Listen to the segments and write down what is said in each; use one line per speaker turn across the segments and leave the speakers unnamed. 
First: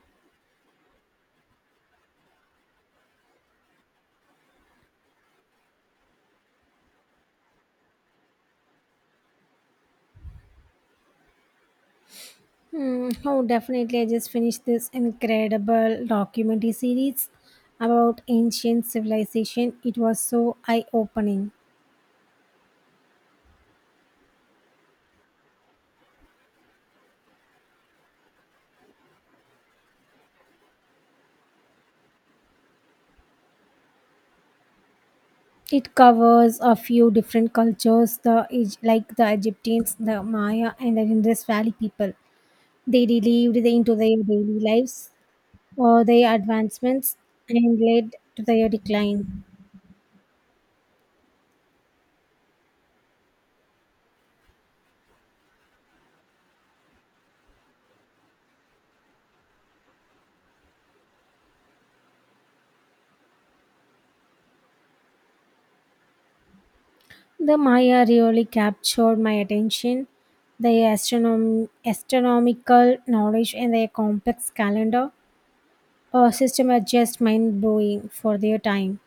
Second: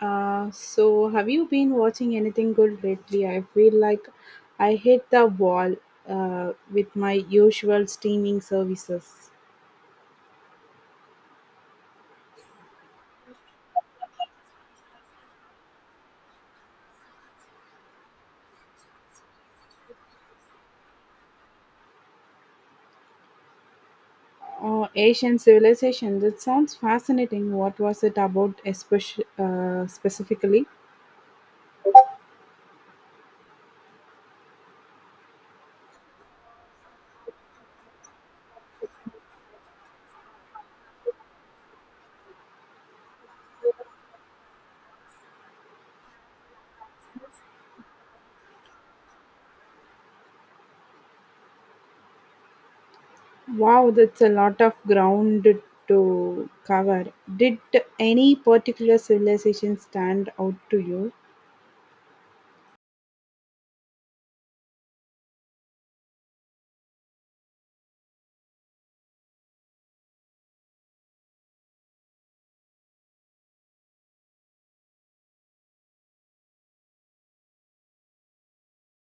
Have you been watching anything good lately? I feel like I hit the wall with my usual streaming services.
Hmm, oh, definitely. I just finished this incredible documentary series about ancient civilization. It was so eye-opening.
Oh, Asian civilization. That sounds fascinating. What was it about, especially specifically?
It covers a few different cultures, the like the Egyptians, the Maya, and the Indus Valley people. They lived into their daily lives, or their advancements, and led to their decline.
Wow, that's a lot of ground to cover. Did any particular civilization stand out to you?
The Maya really captured my attention. Their astronomical knowledge and their complex calendar system are just mind blowing for their time.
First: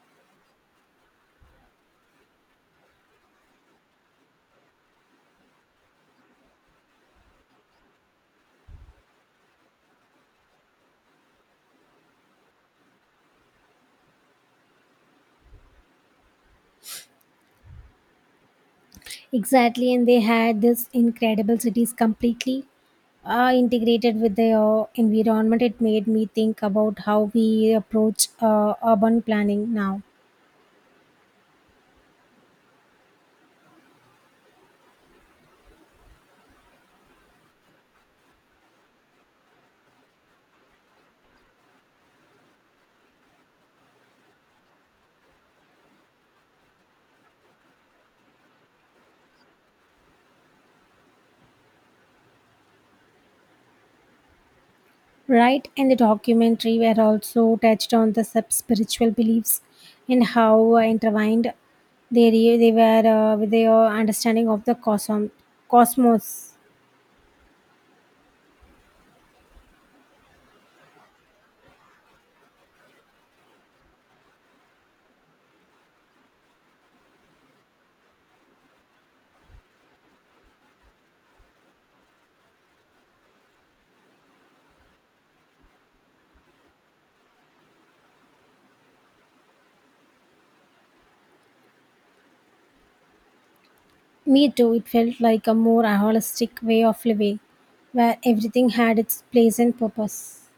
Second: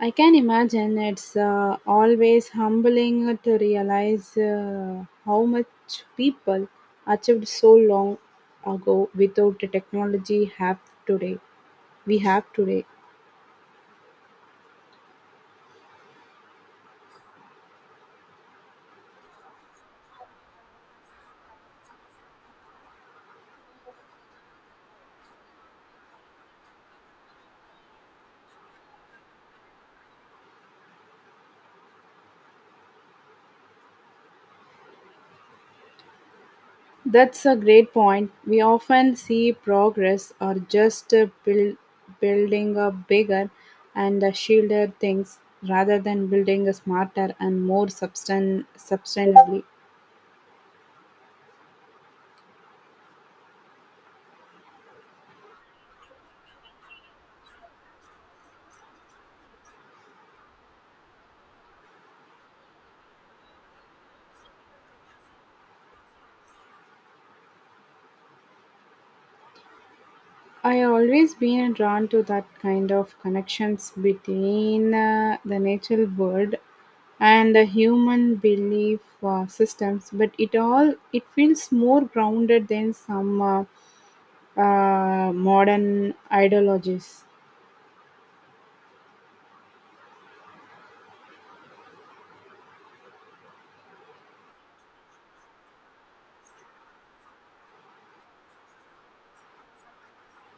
I can imagine it's always humbling to realize how much people achieved so long ago without the technology have today. We have today.
Exactly, and they had this incredible cities completely integrated with their environment. It made me think about how we approach urban planning now.
That's a great point. We often see progress or just building a bigger and a shielded things rather than building a smarter and more sustain sustainably.
Right, and the documentary were also touched on the sub spiritual beliefs and how intertwined they were with their understanding of the cosmos.
I always been drawn to that kind of connections between the natural world and the human belief systems, but it all it feels more grounded than some modern ideologies.
Me too, it felt like a more holistic way of living where everything had its place and purpose.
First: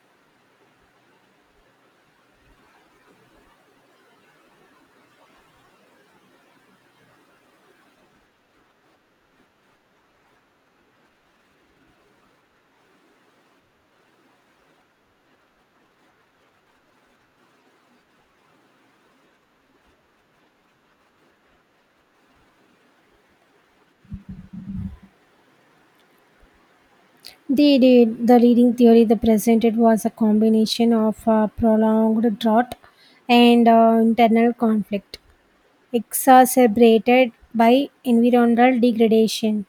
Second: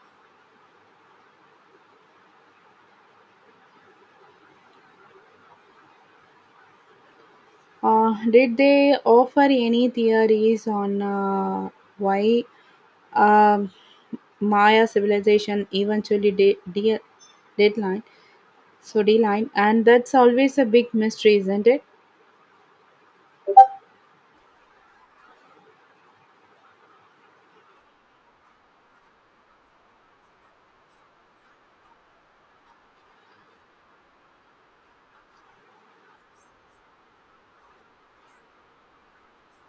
Did they offer any theories on why um Maya civilization eventually deadline? Soddy lime, and that's always a big mystery, isn't it?
They did. The leading theory they presented was a combination of prolonged drought and internal conflict, exacerbated by environmental degradation.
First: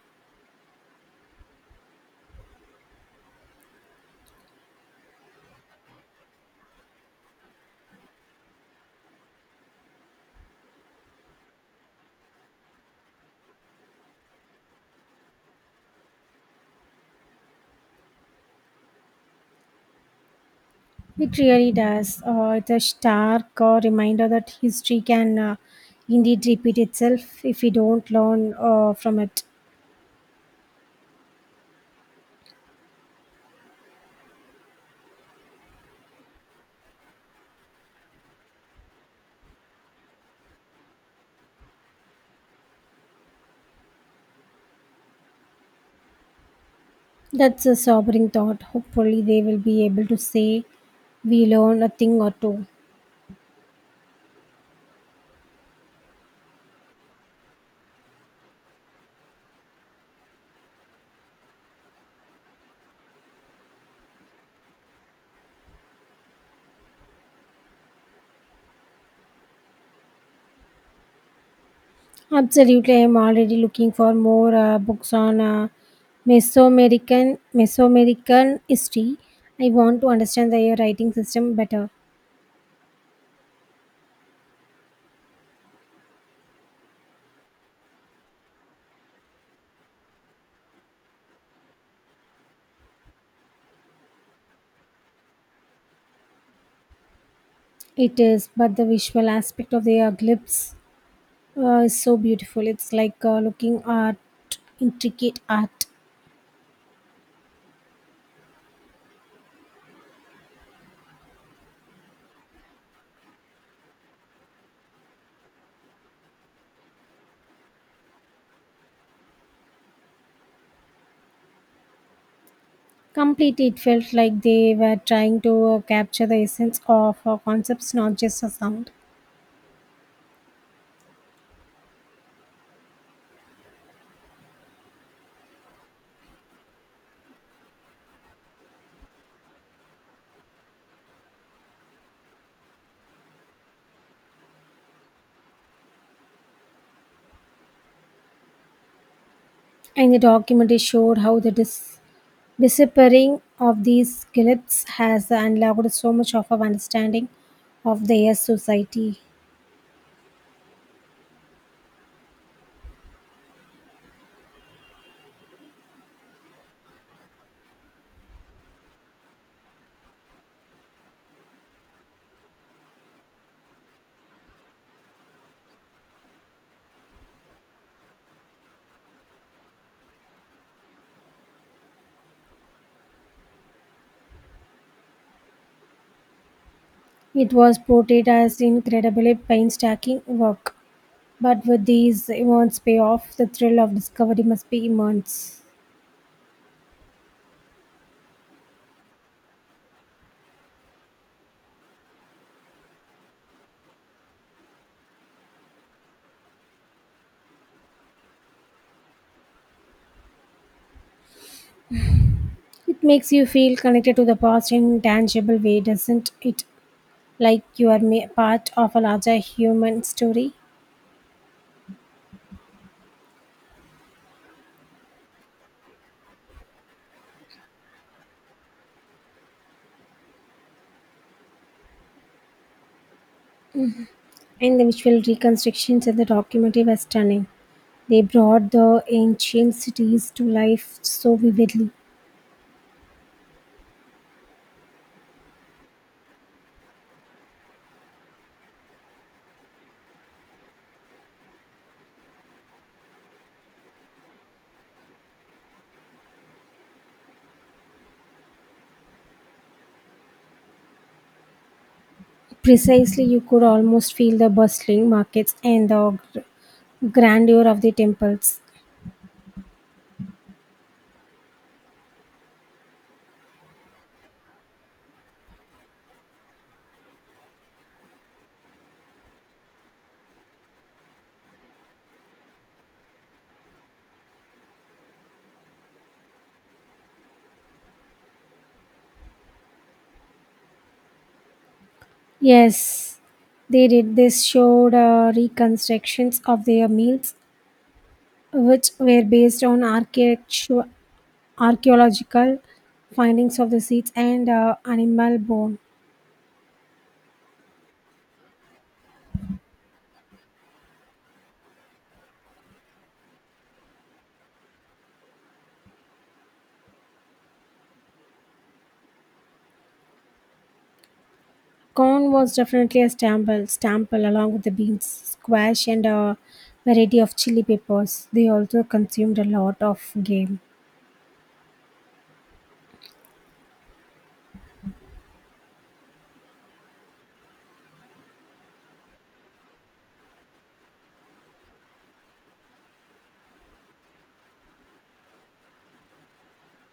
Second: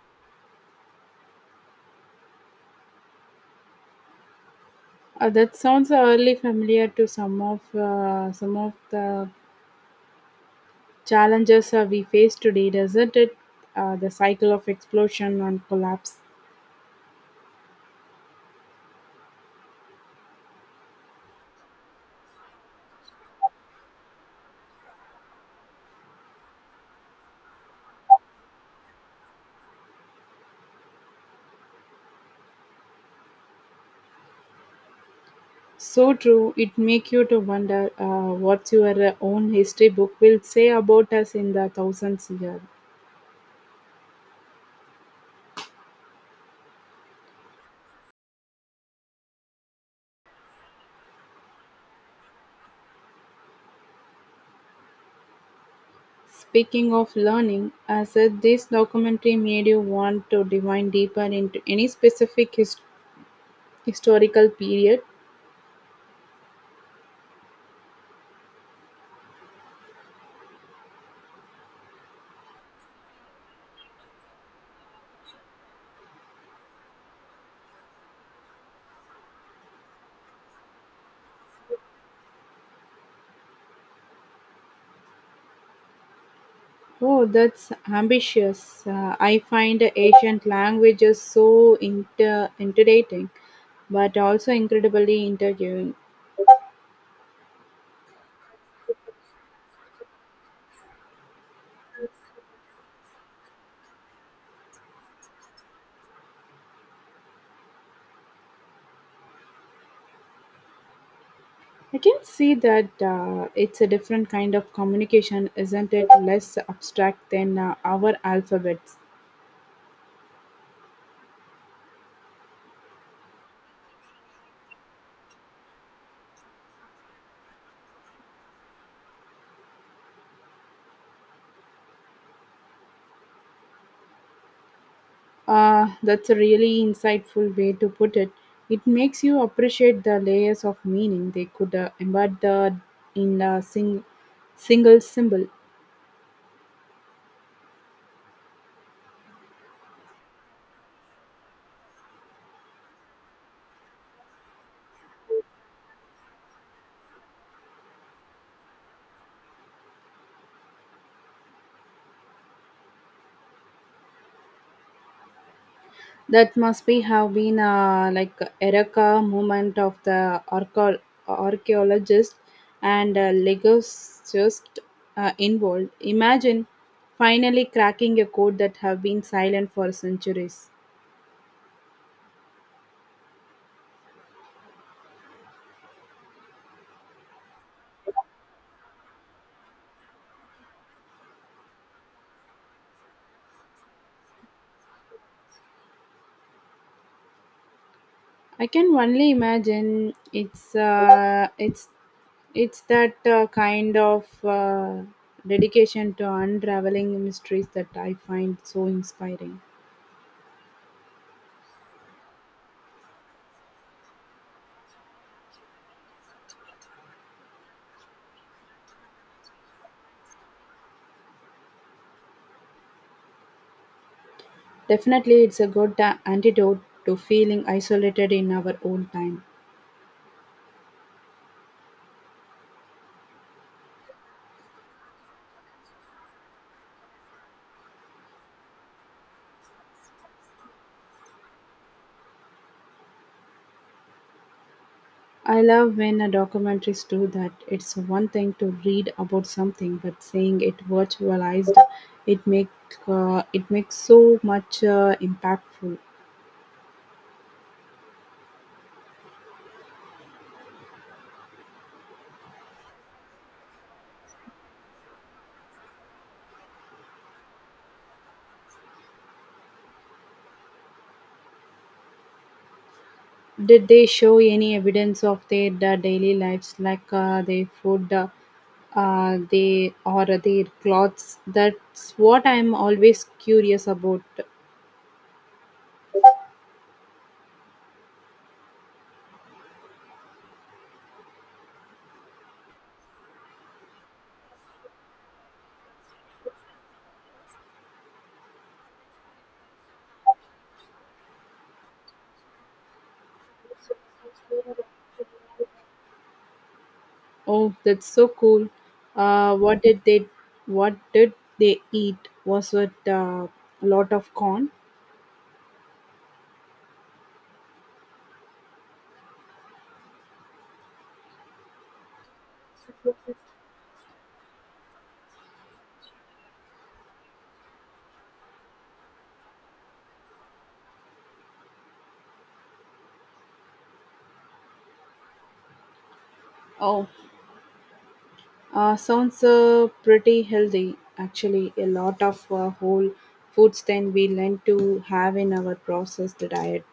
That sounds early familiar to some of the challenges we face today, doesn't it? The cycle of explosion and collapse.
It really does. It's a stark reminder that history can indeed repeat itself if we don't learn from it.
So true. It make you to wonder what your own history book will say about us in the thousands years.
That's a sobering thought. Hopefully, they will be able to say we learn a thing or two.
Speaking of learning, I said this documentary made you want to dive deeper into any specific historical period.
Absolutely, I'm already looking for more books on Mesoamerican history. I want to understand their writing system better.
Oh, that's ambitious. I find ancient languages so intimidating, but also incredibly interviewing.
It is, but the visual aspect of their glyphs it's so beautiful. It's like looking at intricate art.
I can see that it's a different kind of communication, isn't it? Less abstract than our alphabets.
Completely, it felt like they were trying to capture the essence of concepts, not just a sound.
That's a really insightful way to put it. It makes you appreciate the layers of meaning they could embed the, in a single symbol.
And the documentary showed how the disappearing of these clips has unlocked so much of our understanding of their society.
That must be have been like Ereka movement of the archaeologist and legist involved. Imagine finally cracking a code that have been silent for centuries.
It was portrayed as incredibly painstaking work, but with these immense payoff, the thrill of discovery must be immense.
I can only imagine it's that kind of dedication to unraveling mysteries that I find so inspiring.
It makes you feel connected to the past in tangible way, doesn't it? Like you are part of a larger human story.
Definitely, it's a good antidote to feeling isolated in our own time.
And the visual reconstructions in the documentary were stunning. They brought the ancient cities to life so vividly.
I love when a documentaries do that. It's one thing to read about something, but seeing it virtualized, it make it makes so much impactful.
Precisely, you could almost feel the bustling markets and the grandeur of the temples.
Did they show any evidence of their daily lives, like their food, they or their clothes? That's what I'm always curious about.
Yes, they did. This showed reconstructions of their meals, which were based on architecture archaeological findings of the seeds and animal bone.
Oh, that's so cool. What did what did they eat? Was it a lot of corn?
Corn was definitely a staple along with the beans, squash, and a variety of chili peppers. They also consumed a lot of game.
Oh, sounds pretty healthy actually. A lot of whole foods then we learn to have in our processed diet.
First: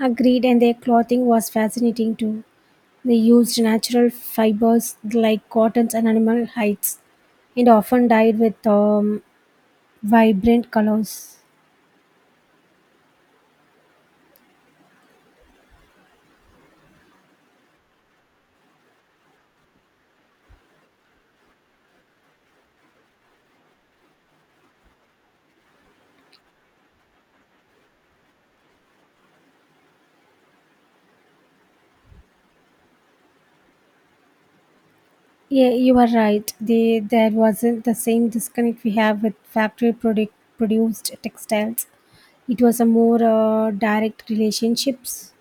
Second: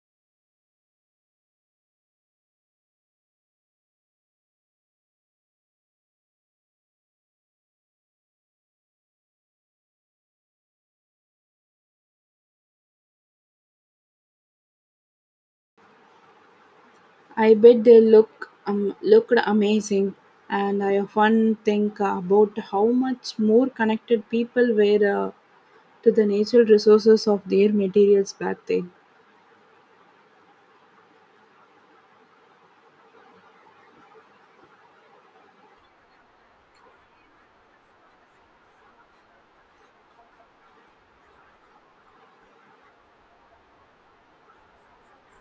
Agreed, and their clothing was fascinating too. They used natural fibers like cottons and animal hides, and often dyed with vibrant colors.
I bet they looked amazing, and I often think about how much more connected people were to the natural resources of their materials back then.
Yeah, you are right. They, there wasn't the same disconnect we have with factory product produced textiles. It was a more direct relationships.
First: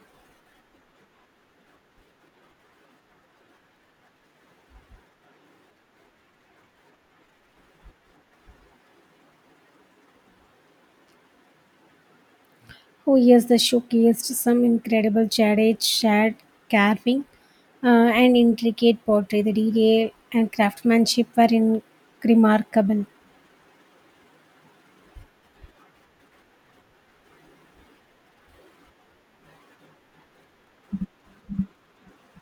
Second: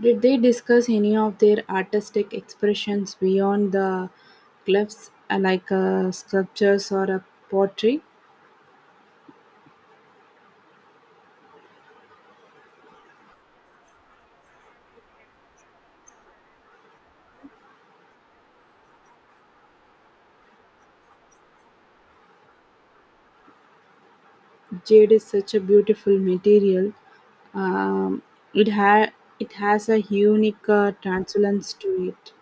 Did they discuss any of their artistic expressions beyond the glyphs, like sculptures or a pottery?
Oh yes, the showcased some incredible jaded shad carving uh, and intricate pottery. The detail and craftsmanship were in remarkable.
Jade is such a beautiful material. Um, it ha- it has a unique translucence to it.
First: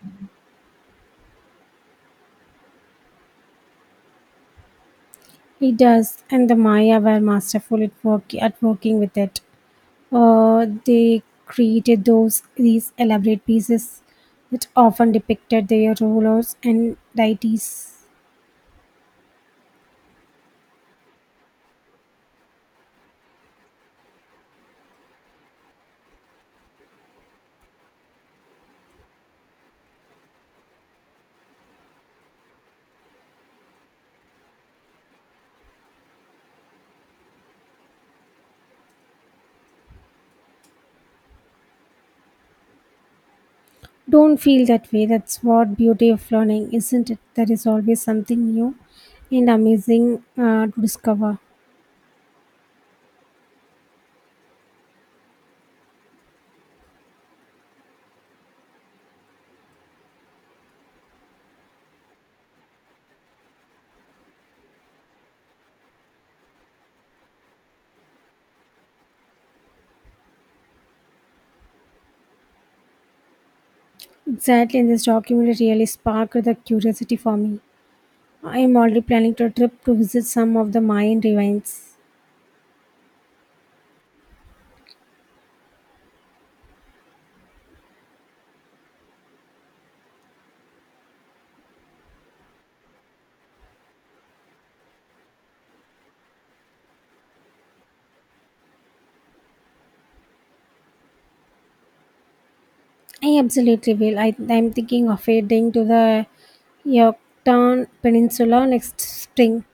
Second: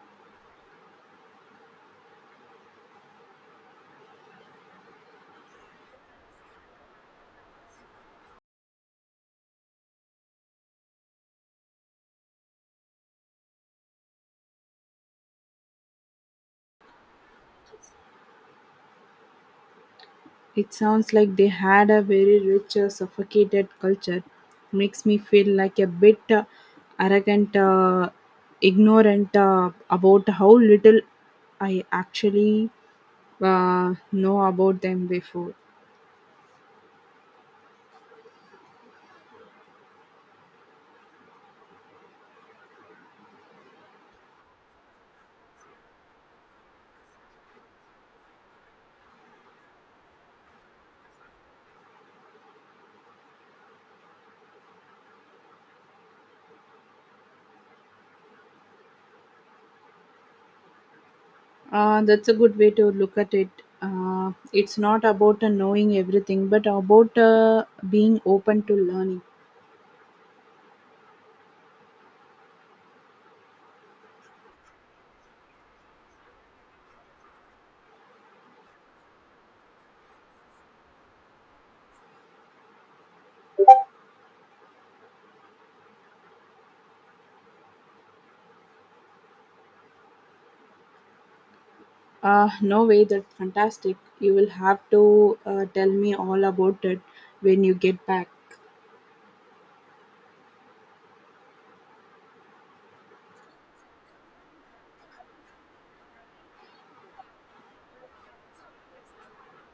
It does, and the Maya were masterful at, work, at working with it. They created those these elaborate pieces that often depicted their rulers and deities.
It sounds like they had a very rich, suffocated culture. Makes me feel like a bit arrogant, uh, ignorant about how little I actually know about them before.
Don't feel that way. That's what beauty of learning, isn't it? There is always something new and amazing to discover.
That's a good way to look at it. It's not about knowing everything, but about being open to learning.
Exactly, and this documentary really sparked the curiosity for me. I am already planning to a trip to visit some of the Mayan ruins.
No way, that's fantastic. You will have to tell me all about it when you get back.
I absolutely will. I am thinking of heading to the Yucatan Peninsula next spring.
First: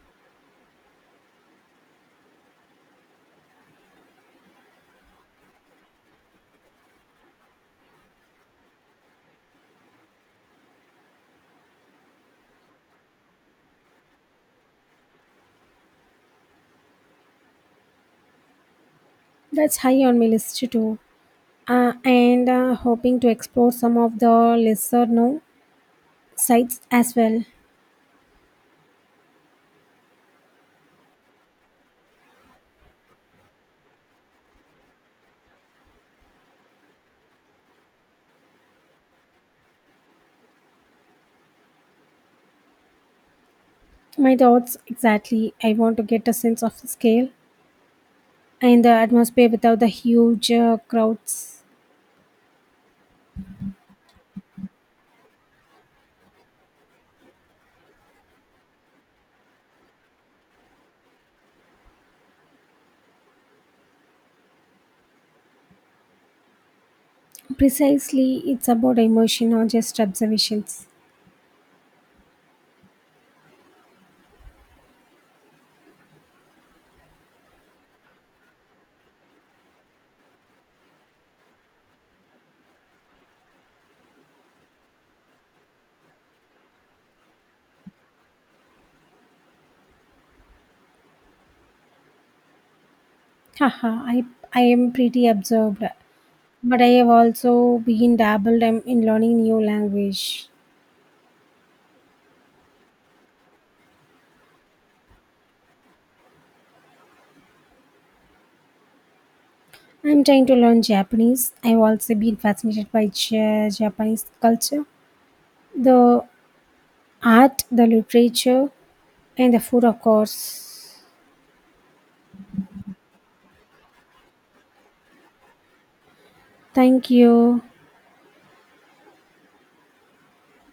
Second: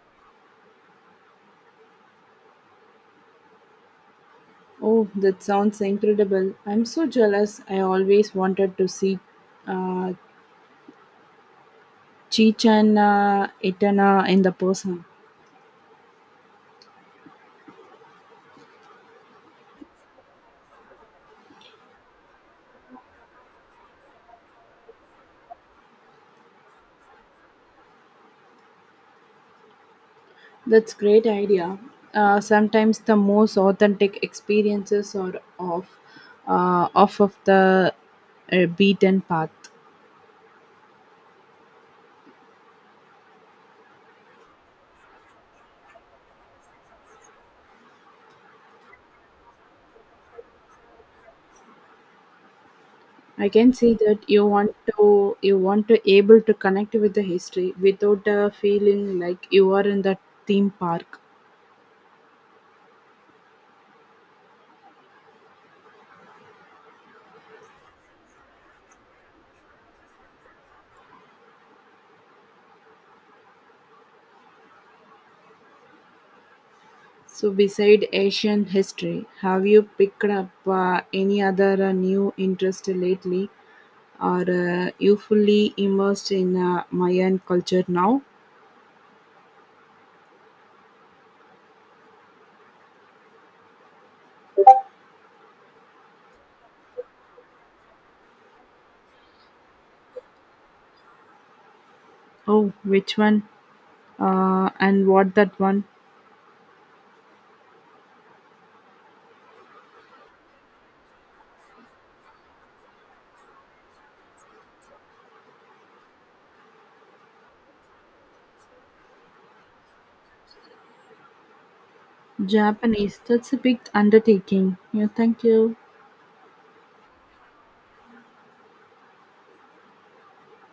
Oh, that sounds incredible. I'm so jealous. I always wanted to see uh, Chichen Itana in the person.
That's high on my list too. And hoping to explore some of the lesser known sites as well.
That's great idea. Sometimes the most authentic experiences are off of the beaten path.
My thoughts exactly. I want to get a sense of the scale and the atmosphere without the huge crowds.
I can see that you want to able to connect with the history without feeling like you are in the theme park.
Precisely, it's about immersion or just observations.
So, beside Asian history, have you picked up any other new interest lately? Are you fully immersed in Mayan culture now?
Haha, I am pretty absorbed, but I have also been dabbled in learning new language.
Oh, which one? And what that one?
I'm trying to learn Japanese. I've also been fascinated by Japanese culture the art, the literature, and the food, of course.
Japanese. That's a big undertaking. Yeah, thank you.
Thank you.